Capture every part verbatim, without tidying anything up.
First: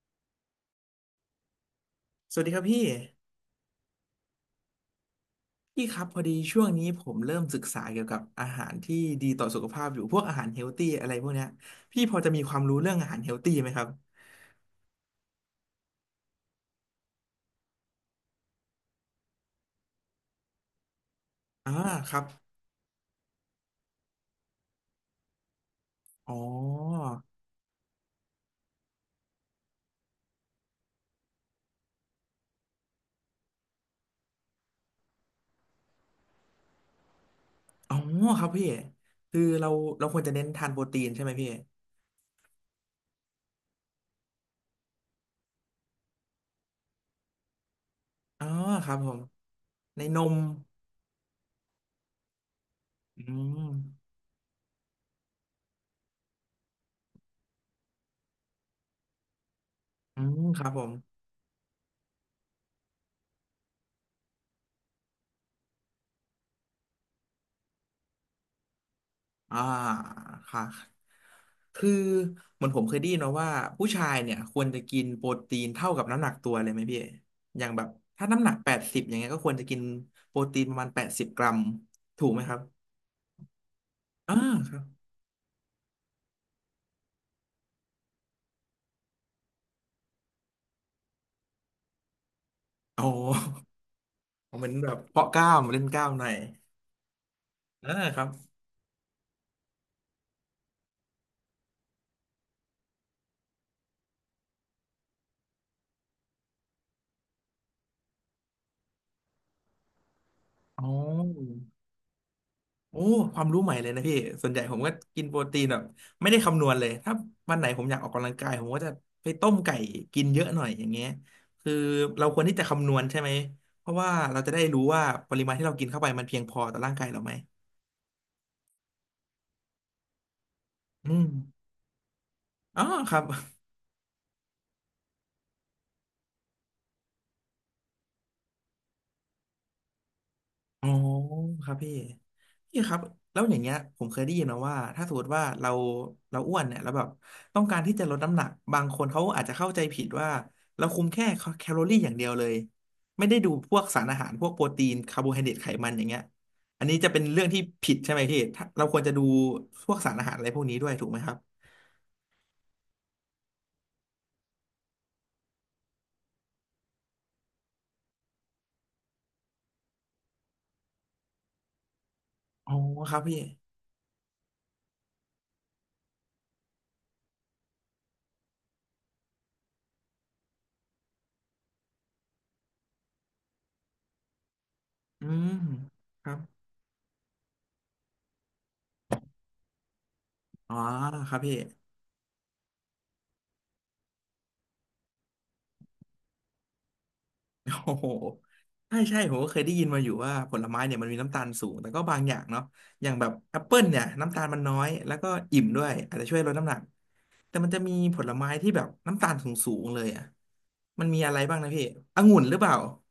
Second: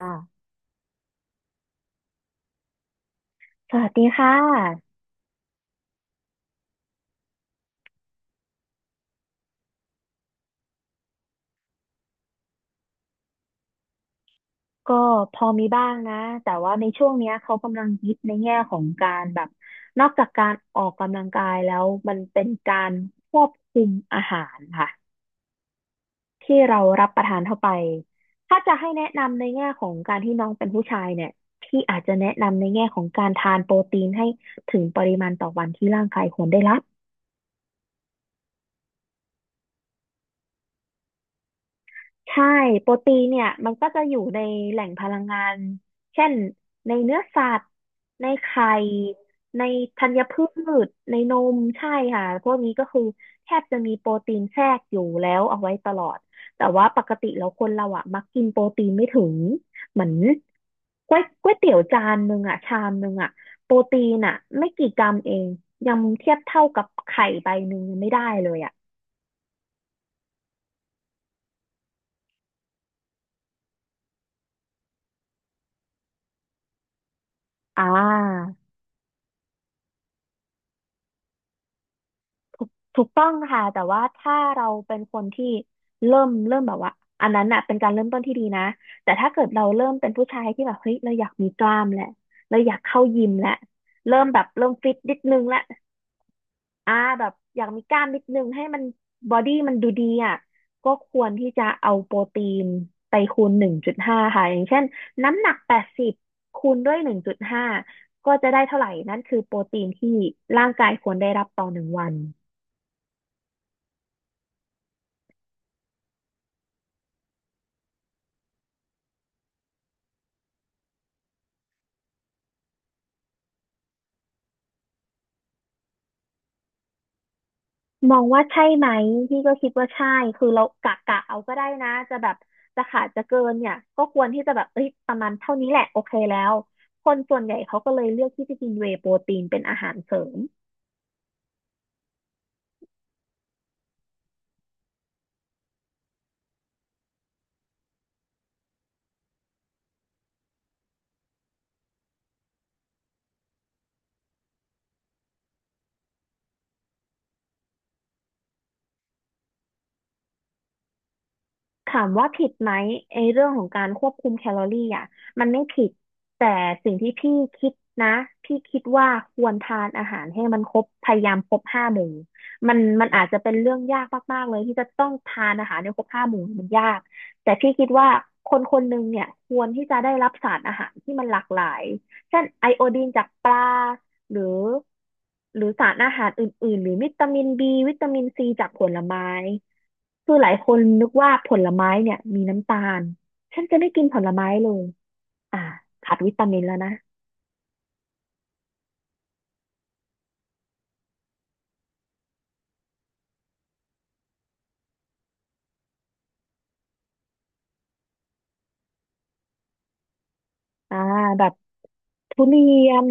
ค่ะสวัสดีครับพี่สวัสดีค่ะพี่ครับพอดีช่วงนี้ผมเริ่มศึกษาเกี่ยวกับอาหารที่ดีต่อสุขภาพอยู่พวกอาหารเฮลตี้อะไรพวกเนี้ยพี่พอจะมีความรู้เรื่องอาหารเฮลตี้ไหมครับก็พอมีบ้างนะแต่ว่าในช่วงเนี้ยเขากำลังฮิตในแง่ของการแบบนอกจากการออกกำลังกายแล้อ่าวคมันรับเป็นการควบคุมอาหารค่ะอ๋อที่เรารับประทานเข้าไปถ้าจะให้แนะนำในแง่ของการที่น้องเป็นผู้ชายเนี่ยพี่อาจจะแนะนำในแง่ของการทานโปรตีนให้ถึงปริมาณต่อวันที่ร่างกายควรได้รับ อ๋อครับพี่คือเราเราควรจะเน้นทานโปรตีนใช่ไหมพี่ใช่โปรตีนเนี่ยมันก็จะอยู่ในแหล่งพลังงานเช่นในเนื้อสัตว์ในอ๋อไข่ครับผมในในธัญนมพืชในนมใช่ค่ะพวกนี้ก็คืออืแทบจะมีโปมรตีนแทรกอยู่แล้วเอาไว้ตลอดแต่ว่าปกติแล้วคนเราอ่ะมักกินโปรตีนไม่ถึงเหมือนอืมครับผม ก๋วยก๋วยเตี๋ยวจานหนึ่งอ่ะชามหนึ่งอ่ะโปรตีนอ่ะไม่กี่กรัมเองยังเทียบเท่ากับไข่ใบหนึ่งยังไม่ได้เลยอ่ะอ่าค่ะคือเหมือนผมเคยได้ยินมาว่าผู้ชายเนี่ยควรจะกินโปรตีนเท่ากับน้ำหนักตัวเลยไหมพี่อย่างอ่แบบถ้าน้ำหนักา แปดสิบอย่างเงี้ยก็ควรจะกินโปรตีนประมาณแปดสิบกรัมถูกไหมครับถูกต้องค่ะแต่ว่าอ่าถ้าเราครับเป็นคนที่เริ่มเริ่มแบบว่าอันนั้นน่ะเป็นการเริ่มต้นที่ดีนะแต่ถ้าเกิดเราเริ่มเป็นผู้ชายที่แบบเฮ้ยเราอยากมีกล้ามแหละเราอยากเข้าอ๋อ ยิมแหละเริ่มแบบ เหมืเริ่อมนแบฟิตบนิดเพาะกนึงล้ามละเล่นกล้ามหน่อยอ่าแบบอยากมีอ่ากล้ามคนิดรับนึงให้มันบอดี้มันดูดีอ่ะก็ควรที่จะเอาโปรตีนไปคูณหนึ่งจุดห้าค่ะอย่างเช่นน้ำหนักแปดสิบคูณด้วยหนึ่งจุดห้าก็จะได้เท่าไหร่นั่นคือโปรตีนที่ร่างอ๋อ กายควรได้รับต่อหนึ่งวัน โอ้ความรู้ใหม่เลยนะพี่ส่วนใหญ่ผมก็กินโปรตีนแบบไม่ได้คำนวณเลยถ้าวันไหนผมอยากออกกำลังกายผมก็จะไปต้มไก่กินเยอะหน่อยอย่างเงี้ยคือเราควรที่จะคำนวณใช่ไหมเพราะว่าเราจะได้รู้ว่าปริมาณที่เรากินเข้าไปมันเพียงพอต่อร่างกายเราไหมมองว่าใช่ไหมพี่ก็คิดว่าใช่คือเรากะอืกะมเอาก็ได้นะจะแบบจะอ๋อขาดครัจะบ เกินเนี่ยก็ควรที่จะแบบเอ้ยประมาณเท่านี้แหละโอเคแล้วคนส่วนใหญ่เขาก็เลยเลือกที่จะกินเวย์โปรตีนเป็นอาหารเสริม อ๋อครับพี่พี่ครับแล้วอย่างเงี้ยผมเคยได้ยินมาว่าถ้าสมมติว่าเราเราอ้วนเนี่ยแล้วแบบต้องการที่จะลดน้ำหนักบางคนเขาอาจจะเข้าใจผิดว่าเราคุมแค่แคลอรี่อย่างเดียวเลยไม่ได้ดูพวกสารอาหารพวกโปรตีนคาร์โบไฮเดรตไขมันอย่างเงี้ยอันนี้จะเป็นเรื่องที่ผิดใช่ไหมพี่ถ้าเราควรจะดูพวกสารอาหารอะไรพวกนี้ด้วยถูกไหมครับถามว่าผิดไหมไอ้เรื่องของการควบคุมแคลอรี่อ่ะมันไม่ผิดแต่สิ่งที่พี่คิดนะพี่คิดว่าควรทานอาหารให้มันครบพยายามครบห้าหมู่อ๋มัอนมันครับอาจจะพี่เป็นเรื่องยากมากๆเลยที่จะต้องทานอาหารให้ครบห้าหมู่มันยากแต่พี่คิดว่าคนคนหนึ่งเนี่ยควรที่จะได้รับสารอาหารที่มันหลากหลายเช่นไอโอดีนจากปลาหรืออืมหรือสารอาคหารรับอื่นๆหรือวิตามินบีวิตามินซีจากผลไม้ คือหลายคอ๋อนนึกว่าครับผพี่ ลไม้เนี่ยมีน้ำตาล ฉันจะไม่กินผลไม้เลยอ่าขาดวิตามินแล้วนะ โอ้โหใช่ใช่ผมก็เคยได้ยินมาอยู่ว่าผลไม้เนี่ยมันมีน้ำตาลสูงแต่ก็บางอย่างเนาะอย่างแบบแอปเปิลเนี่ยน้ำตาลมันน้อย แล้วก็อิ่มด้วยอาจจะช่วยลดน้ำหนักแต่มันจะมีผลไม้ที่แบบน้ำตาลสูงๆเลยอ่ะอ่ามันมีอะไรแบบบ้างนะพี่องุ่ทุนหรือเรีเปล่ายน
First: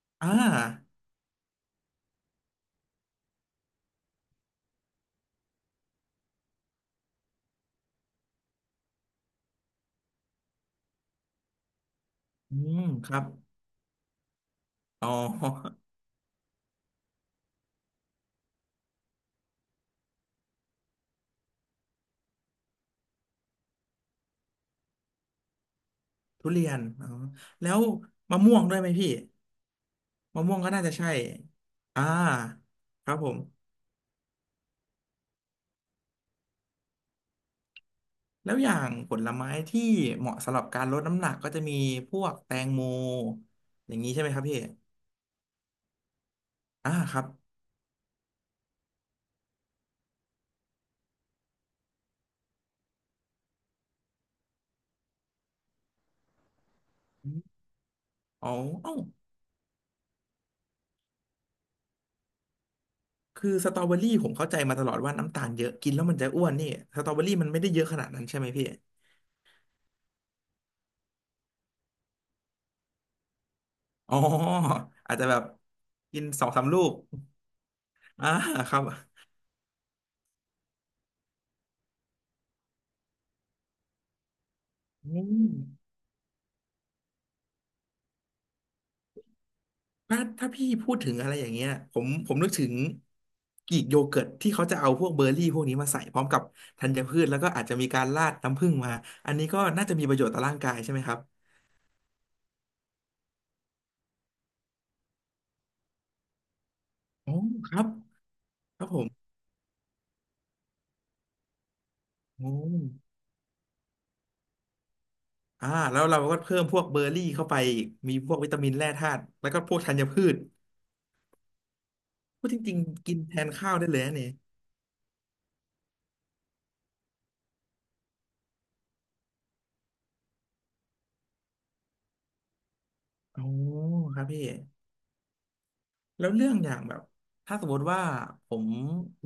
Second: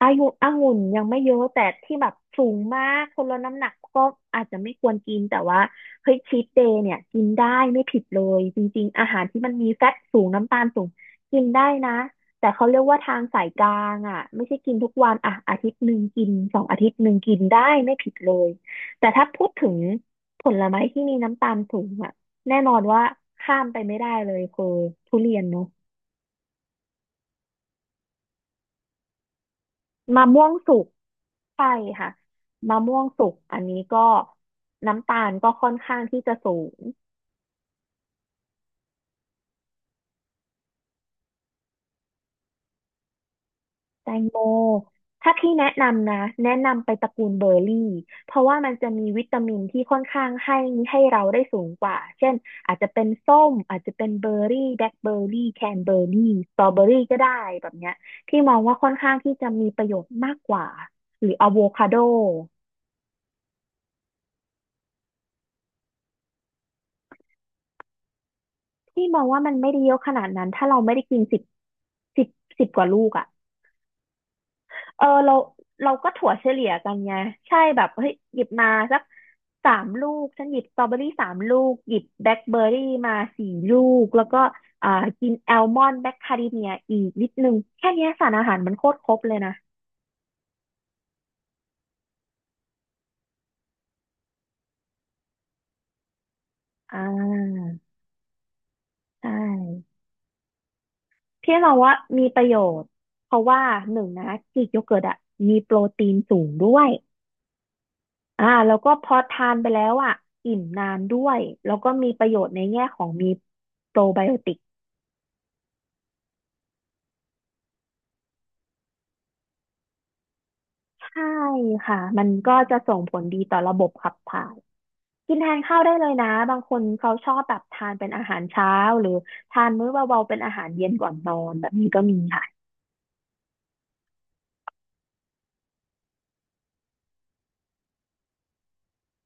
อายุอ่าองุ่นยังไม่เยอะแต่ที่แบบสูงมากคนละน้ำหนักก็อาจจะไม่ควรกินแต่ว่าเฮ้ยชีทเดย์เนี่ยกินได้ไม่ผิดเลยจริงๆอาหารที่มันมีแฟตสูงน้ำตาลสูงกินได้นะแต่อืเขาเรียมกว่าคทารังบ สายกลางอ่ะไม่ใช่กินทุกอ๋วันอ่ะอาทิตอย์หนึ่งกินสองอาทิตย์หนึ่งกินได้ไม่ผิดเลยแต่ถ้าพูดถึงผลไม้ที่มีน้ำตาลสูงอ่ะแน่นอนว่าข้ามไปไม่ได้เลยคือทุเรียนเนาะทุเรียนอ๋อแล้วมะม่วงด้วยไหมพี่มะม่มะวงม่วงก็สุน่าก จะใช่ใช่อ่าค่ะมะม่วงครับสุผกม อันนี้ก็น้ำตาลก็ค่อนข้างที่จะสูงแล้วอย่างผลไม้ที่เหมาะสำหรับการลดน้ำหนักก็จะมีพวกแตงโมอย่างแตนี้ใช่งไหมโมครับพี่ถ้าพี่แนะนำนะแนะนำไปอ่าตระครักูบลเบอร์รี่เพราะว่ามันจะมีวิตามินที่ค่อนข้างให้ให้เราได้สูงกว่าเช่นอาจจะเป็นส้มอาจจะเป็นเบอร์รี่แบล็คเบอร์รี่แคนเบอร์รี่สตรอเบอร์รี่ก็อมได้แบบเนี้ยที่อ๋อมองว่าค่อเอ้านข้างที่จะมีประโยชน์มากกว่าหรืออะโวคาโดคือสตรอเบอรี่ผมเข้าใจมาตลอดว่าน้ำตาลเยอะกินแล้วมันจะอ้วนนี่สตรอเบอรี่มันไม่ได้เยอะขนาดนั้นใช่ไหมพี่ที่มองว่ามันไม่ได้เยอะขนาดนั้นถ้าเราไม่ได้กินสิบสิบสิบกว่าลูกอะ อ๋อเอออาจจะเราแบบเราก็กินถั่วสเฉองสาลี่มยลูกักนไงใช่แบบเฮ้ยอ่าหยิบมาครับสักสามลูกฉันหยิบสตรอเบอรี่สามลูกหยิบแบล็คเบอร์รี่มาสี่ลูกแล้วก็อ่าอืกินม แอลมอนด์แบล็คคาริเมียอีกนิดนึงแค่เนี้ยสารอาหารมันโคตรครบเลยนะถ้าถ้าพี่พูดถึงอะไรอย่างเงี้ยผมผมนึกถึงกรีกโยเกิร์ตที่เขาจะเอาพวกเบอร์รี่พวกนี้มาใส่พร้อมกับธัอ่ญพืชแล้วก็อาจาจะมีการราดน้ำผึ้งมาใชอันนี้ก็่น่าจะมีประโยชน์ต่อร่างกายใช่ไหมครับพี่เราว่ามีประโยชน์เพราะว่าหนึ่งนะกรีกโยเกิร์ตอะมีโปรตีนสูงด้วยอ๋อครับอ่าแล้วครับก็ผพมอทานไปแล้วอ่ะอิ่มนานด้วยแล้วก็มีประโยชโอ้น์ในแง่ของมีโปรไบโอติก อ่าแล้วเราก็เพิ่มพวกเบอร์รี่เข้าไปอีกมีพวกวิตามินแร่ธาตุแล้วก็พวกธัญพืชใช่ค่ะ มันพูดก็จจะริงส่งๆผกินลแทดีนต่อข้าระวบได้บเลยขันะบเนี่ยถ่ายกินแทนข้าวได้เลยนะ บางคนเขาชอบแบบทานเป็นอาหารเช้าหรือทานมื้อเบาๆเป็นอาหารเย็นก่อนนอนแบบนี้ก็มีค่ะ อ๋อครับพี่ แล้วเรื่องอย่างแบบถ้าสมมติว่าผม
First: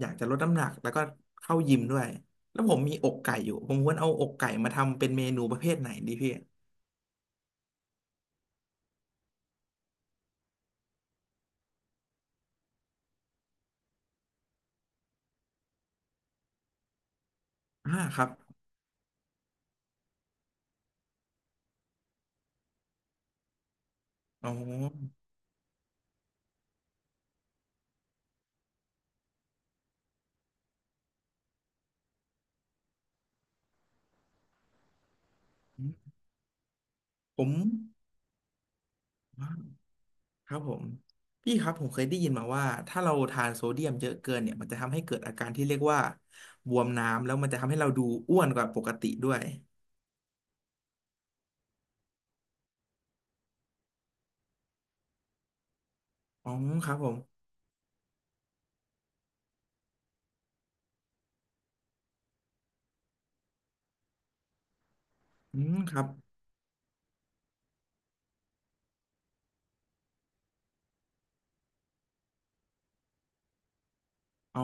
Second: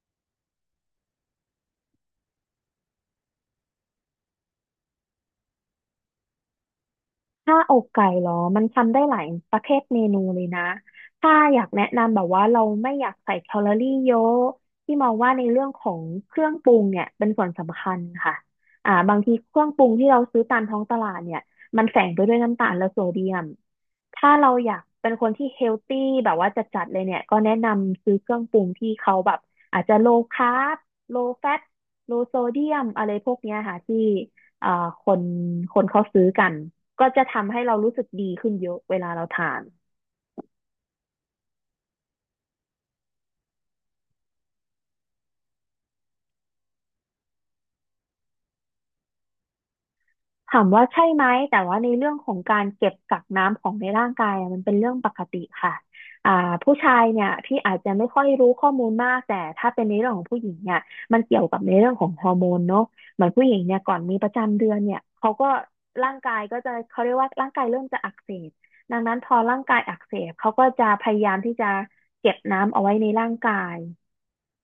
อยากจะลดน้ำหนักแล้วก็เข้ายิมด้วยแล้วผมมีอกไก่อยู่ผมควรเอาอกไก่มาทำเป็นเมนูประเภทไหนดีพี่ถ้าอกไก่เหรอ มันทำได้หลายประเภทเมนูเลยนะ ถ้าอยากแนะนำแบบว่าเราไม่อยากใส่แคลอรี่เยอะที่มองว่าในเรื่องของเครื่องปรุงเนี่ยเป็นส่วนสำคัอ่าญครับค่ะอ่าบางทีเครื่องปรุงที่เราซื้อตามท้องตลาดเนี่ยมันแฝงไปด้วยน้ำตาลและโซเดียม ถ้าเราอ๋ออยากเป็นคนที่เฮลตี้แบบว่าจัดๆเลยเนี่ยก็แนะนำซื้อเครื่องปรุงที่เขาแบบอาจจะโลคาร์บโลแฟตโลโซเดียมอะไรพวกเนี้ยค่ะที่เอ่อคนคนเขาซื้อกัน ก็จะผมทำให้เรารู้สึกดีขึ้นเยอะเวลาเราทานอ่าครับผมพี่ครับผมเคยได้ยินมาว่าถ้าเราทานโซเดียมเยอะเกินเนี่ยมันจะทำให้เกิดอาการที่เรียกว่าบวมน้ำแล้วมันจะทำให้เราดูอ้วนกว่าปกติด้วยถามว่าใช่ไหมแต่ว่าในเรื่องของการเก็บกักน้ำของในร่างกายอะมันเป็นเรื่องปกติค่ะอ่าอ๋อผู้คชารับยผมเนี่ยที่อาจจะไม่ค่อยรู้ข้อมูลมากแต่ถ้าเป็นในเรื่องของผู้หญิงเนี่ยมันเกี่ยวกับในเรื่องของฮอร์โมนเนาะเหมือนผู้หญิงเนี่ยก่อนมีประจำเดือนเนี่ยเขาก็อืมครับร่างกายก็จะเขาเรียกว่าร่างกายเริ่มจะอักเสบดังนั้นพอร่างกายอักเสบเขาก็จะพยายามที่จะเก็บน้ำเอาไว้ในร่างกายอ๋อ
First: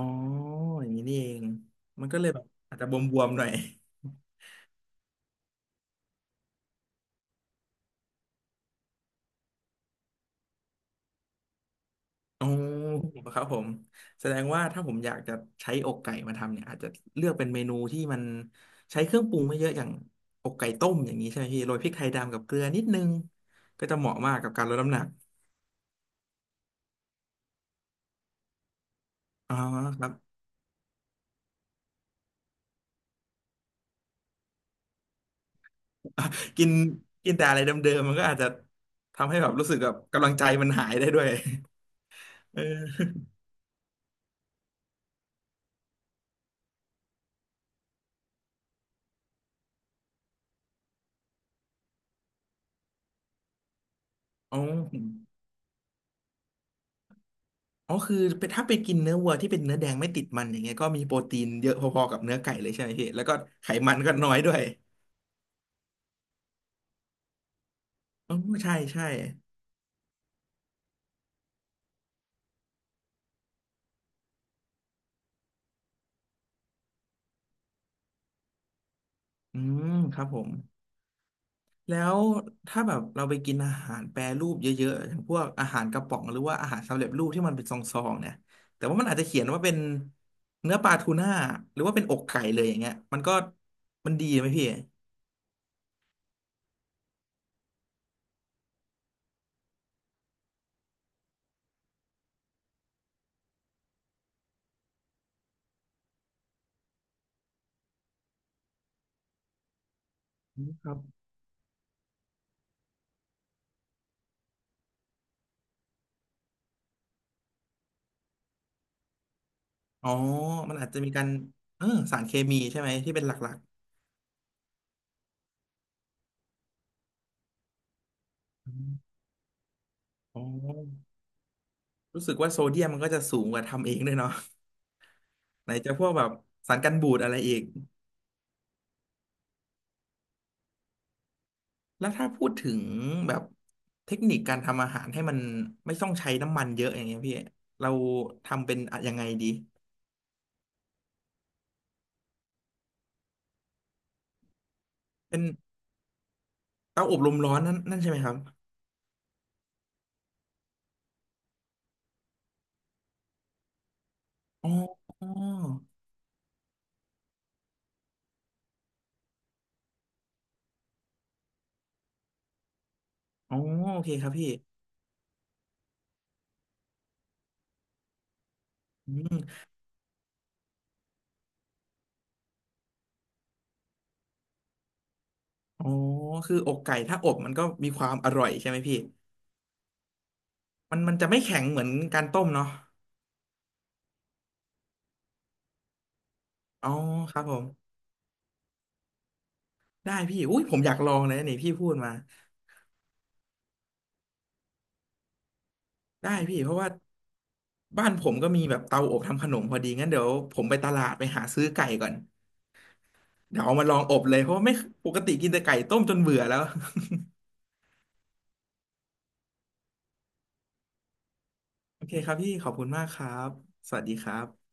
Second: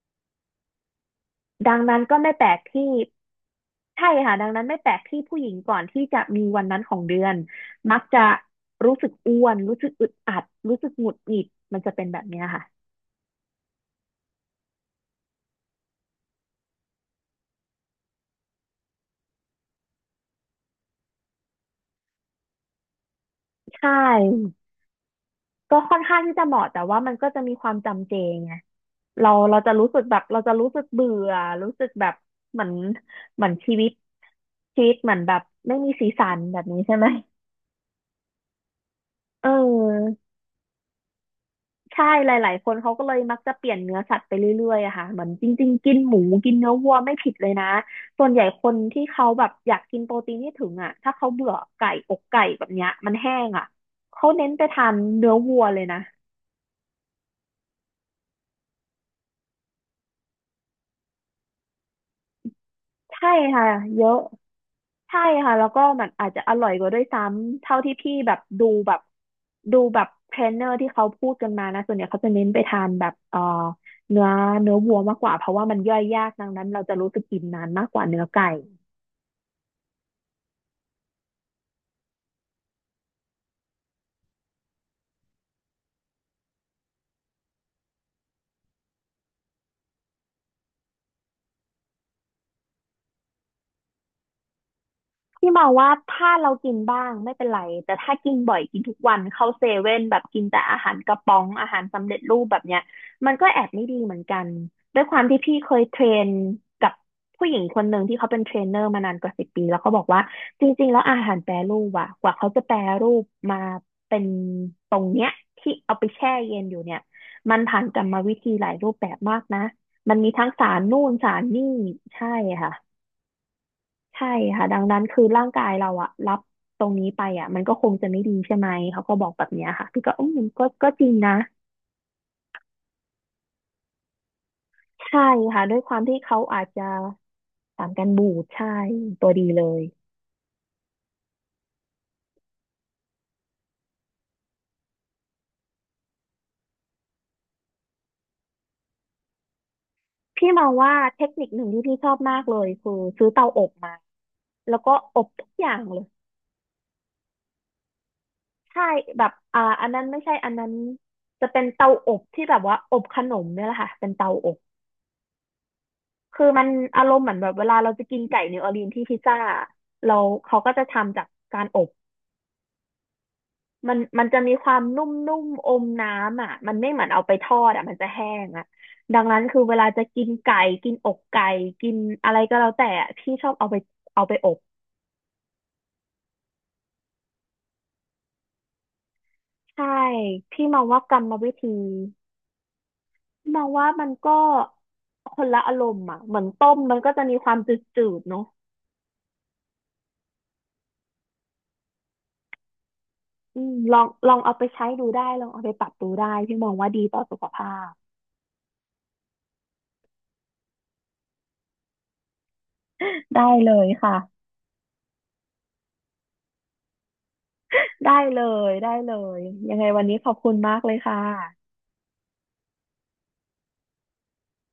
อย่างนี้นี่เองดังนั้นมันก็ก็เลไม่ยแบแปบลกอาจจะที่ บวมๆหน่อย ใช่ค่ะดังนั้นไม่แปลกที่ผู้หญิงก่อนที่จะมีวันนั้นของเดือนมักจะรู้สึกอ้วนรู้สึกอึดอัดรู้สึกหงุดหงิดมันจะเป็นแบบเนี้ยอ๋อค่ะครับผมแสดงว่าถ้าผมอยากจะใช้อกไก่มาทำเนี่ยอาจจะเลือกเป็นเมนูที่มันใช้เครื่องปรุงไม่เยอะอย่างอกไก่ต้มอย่างนี้ใช่ไหมพี่โรยพริกไทยดำกับเกลือนิดนึงใชก็จะเหมาะมากกับ่การลดน้ำหนักก็ค่อนข้างที่จะเหมาะแต่ว่ามันก็จะมีความจำเจไงเราอ๋อเราจะรู้สึคกรับแบบเราจะรู้สึกเบื่อรู้สึกแบบเหมือนเหมือนชีวิตชีวิตเหมือนแบบไม่มีสีสันแบบกินนี้ใช่ไหมกินแต่อะไรเดิมๆมันก็อาจจะทำให้เแบบรู้สึกแบบออ กำลังใจมันหายได้ด้วยใช่หลายเอๆคนเขาก็อเลยมักจะเปลี่ยนเนื้อสัตว์ไปเรื่อยๆอะค่ะเหมือนจริง ๆ กินหมูกินเนื้อวัวไม่ผิดเลยนะ ส่วนใหญ่คนที่เขาแบบอยากกินโปรตีนที่ถึงอะถ้าเขาเบื่อไก่อกไก่แบบเนี้ยมันแห้งอะเขาเน้นอ๋อไปทานเนื้อวัวเลยนะอ๋อคือเป็นถ้าไปกินเนื้อวัวที่เป็นเนื้อแดงไม่ติดมันอย่างเงี้ยก็มีโปรตีนเยอะพอๆกับเนื้อไก่เลยใช่ไหมพี่แล้วใช่ก็ค่ะไขมันเยก็อะน้อยด้วยใช่ค่ะแล้วก็มันอาจจะอร่อยกว่าด้วยซ้ำเท่าที่พี่แบอ๋อบดูใช่แบบใช่ ดูแบบเทรนเนอร์ที่เขาพูดกันมานะส่วนใหญ่เขาจะเน้นไปทานแบบเอ่อเนื้อเนื้อวัวมากกว่าเพราะว่ามันย่อยยากดังนั้นเราจะรู้สึกอิ่มนานมากกว่าเนื้อไก่ อืมครับผมแล้วถ้าแบบเราไปกินอาหารแปรรูปเยอะๆอย่างพวกอาหารกระป๋องหรือว่าอาหารสำเร็จรูปที่มันเป็นซองๆเนี่ยแต่ว่ามันอาจจะเขียนว่าเป็นเนื้อปลาทูน่าหรือว่าเป็นอกไก่เลยอย่างเงี้ยมันก็มันดีไหมพี่พี่มองว่าถ้าเรากินบ้างไม่เป็นไรแต่ถ้ากินบ่อยกินทุกวันเข้าเซเว่นแบบกินแต่อาหารกระป๋องอาหารสำเร็จรูปแบบเนี้ยมันก็แอบไม่ดีเหมือนกันด้วยความที่พี่เคยเทรนกับผู้หญิงคนหนึ่งที่เขาเป็นเทรนเนอร์มานานกว่าสิบปีแล้วเขาบอกว่าอืจมริคงๆรัแล้บวอาหารแปรรูปอะกว่าเขาจะแปรรูปมาเป็นตรงเนี้ยที่เอาไปแช่เย็นอยู่เนี่ยมันผ่านกรรมวิธีหลายรูปแบบมากนะอ๋อมันมีทั้งสามันรอาจนู่จะมีนการสารนี่เออสารใช่เคมีค่ะ ใช่ไหมที่เป็นหลักใช่ค่ะดังนั้นคือร่างกายเราอะรับตรงนี้ไปอะมันก็คงจะไม่ดีใช่ไหๆมอมเขาก็บอกแบบเนี้ยค่ะพี่ก็อืมอ๋ก็ก็จอริงนะรู้สึกว่าโซเดียมมันก็จะสูงกว่าทำเองด้วยเนาะใช่ค่ะไหนด้วยคจะวาพมวกที่แบบเขาอาจสารจะกันบูดอะไรอีก สารกันบูดใช่ตัวดีเลยแล้วถ้าพูดถึงแบบเทคนิคการทำอาหารให้มันไม่ต้องใช้น้ำมันเยอะอย่างเงี้ยพี่เราทำเป็นอะยังไงดีพี่มองว่าเทคนิคหนึ่งที่พี่ชอบมากเลยคือซื้อเตาอบมาแล้วก็อบเป็นทุกอย่างเลยเตาอบลมร้อนนั่นนั่นใช่ไหมครับใช่แบบอ่าอันนั้นไม่ใช่อันนั้นจะเป็นเตาอบที่แบบว่าอบขนมเนี่ยแหละค่ะเป็นเตาอบ อ๋ออ๋อคือมันอารมณ์เหมือนแบบเวลาเราจะกินไก่นิวออร์ลีนที่พิซซ่าเราเขาก็จะทำจากการอบอ๋อมันโอเคมัคนรับจะพี่มีความนุ่มๆอมน้ำอ่ะมันไม่เหมือนเอาไปทอดอ่ะมันจะแห้งอ่ะอืดังนั้นคืมอเวลาจะกินไก่กินอกไก่กินอะไรก็แล้วแต่อะพี่ชอบเอาไปเอาไปอบอ๋อคืออกไก่ถ้าอบมันก็มีความอร่อยใช่ไหมพี่ใช่พี่มองมัว่านกมันรรจะมไม่วิแข็งธีเหมือนการต้มเนาะมองว่ามันก็คนละอารมณ์อ่ะเหมือนต้มอ๋อมันก็จะคมีรับคผวามมจืดๆเนาะได้พี่อุ้ยผมอยากลองเลยนะนี่พี่พูดมาอืมลองลองเอาไปใช้ดูได้ลองเอาไปปรับดูได้ได้พี่พี่มเพองราะว่าว่าดีต่อสุขภาพ บ้านผมก็มีแบบเตาอบทำขนมพอดีงั้นเดี๋ยวผมไปตลาดไปหาซื้อไก่ก่อน ได้เดี๋ยวเลเอามายลองค่ะอบเลยเพราะว่าไม่ปกติกินแต่ไก่ต้มจนเบื่อแล้วได้เลยได้เลยยังไงวันนี้ขอบคุณมากเลยค่ะโอเคครับพี่ขอบคุณมากครับสวัสดีครับ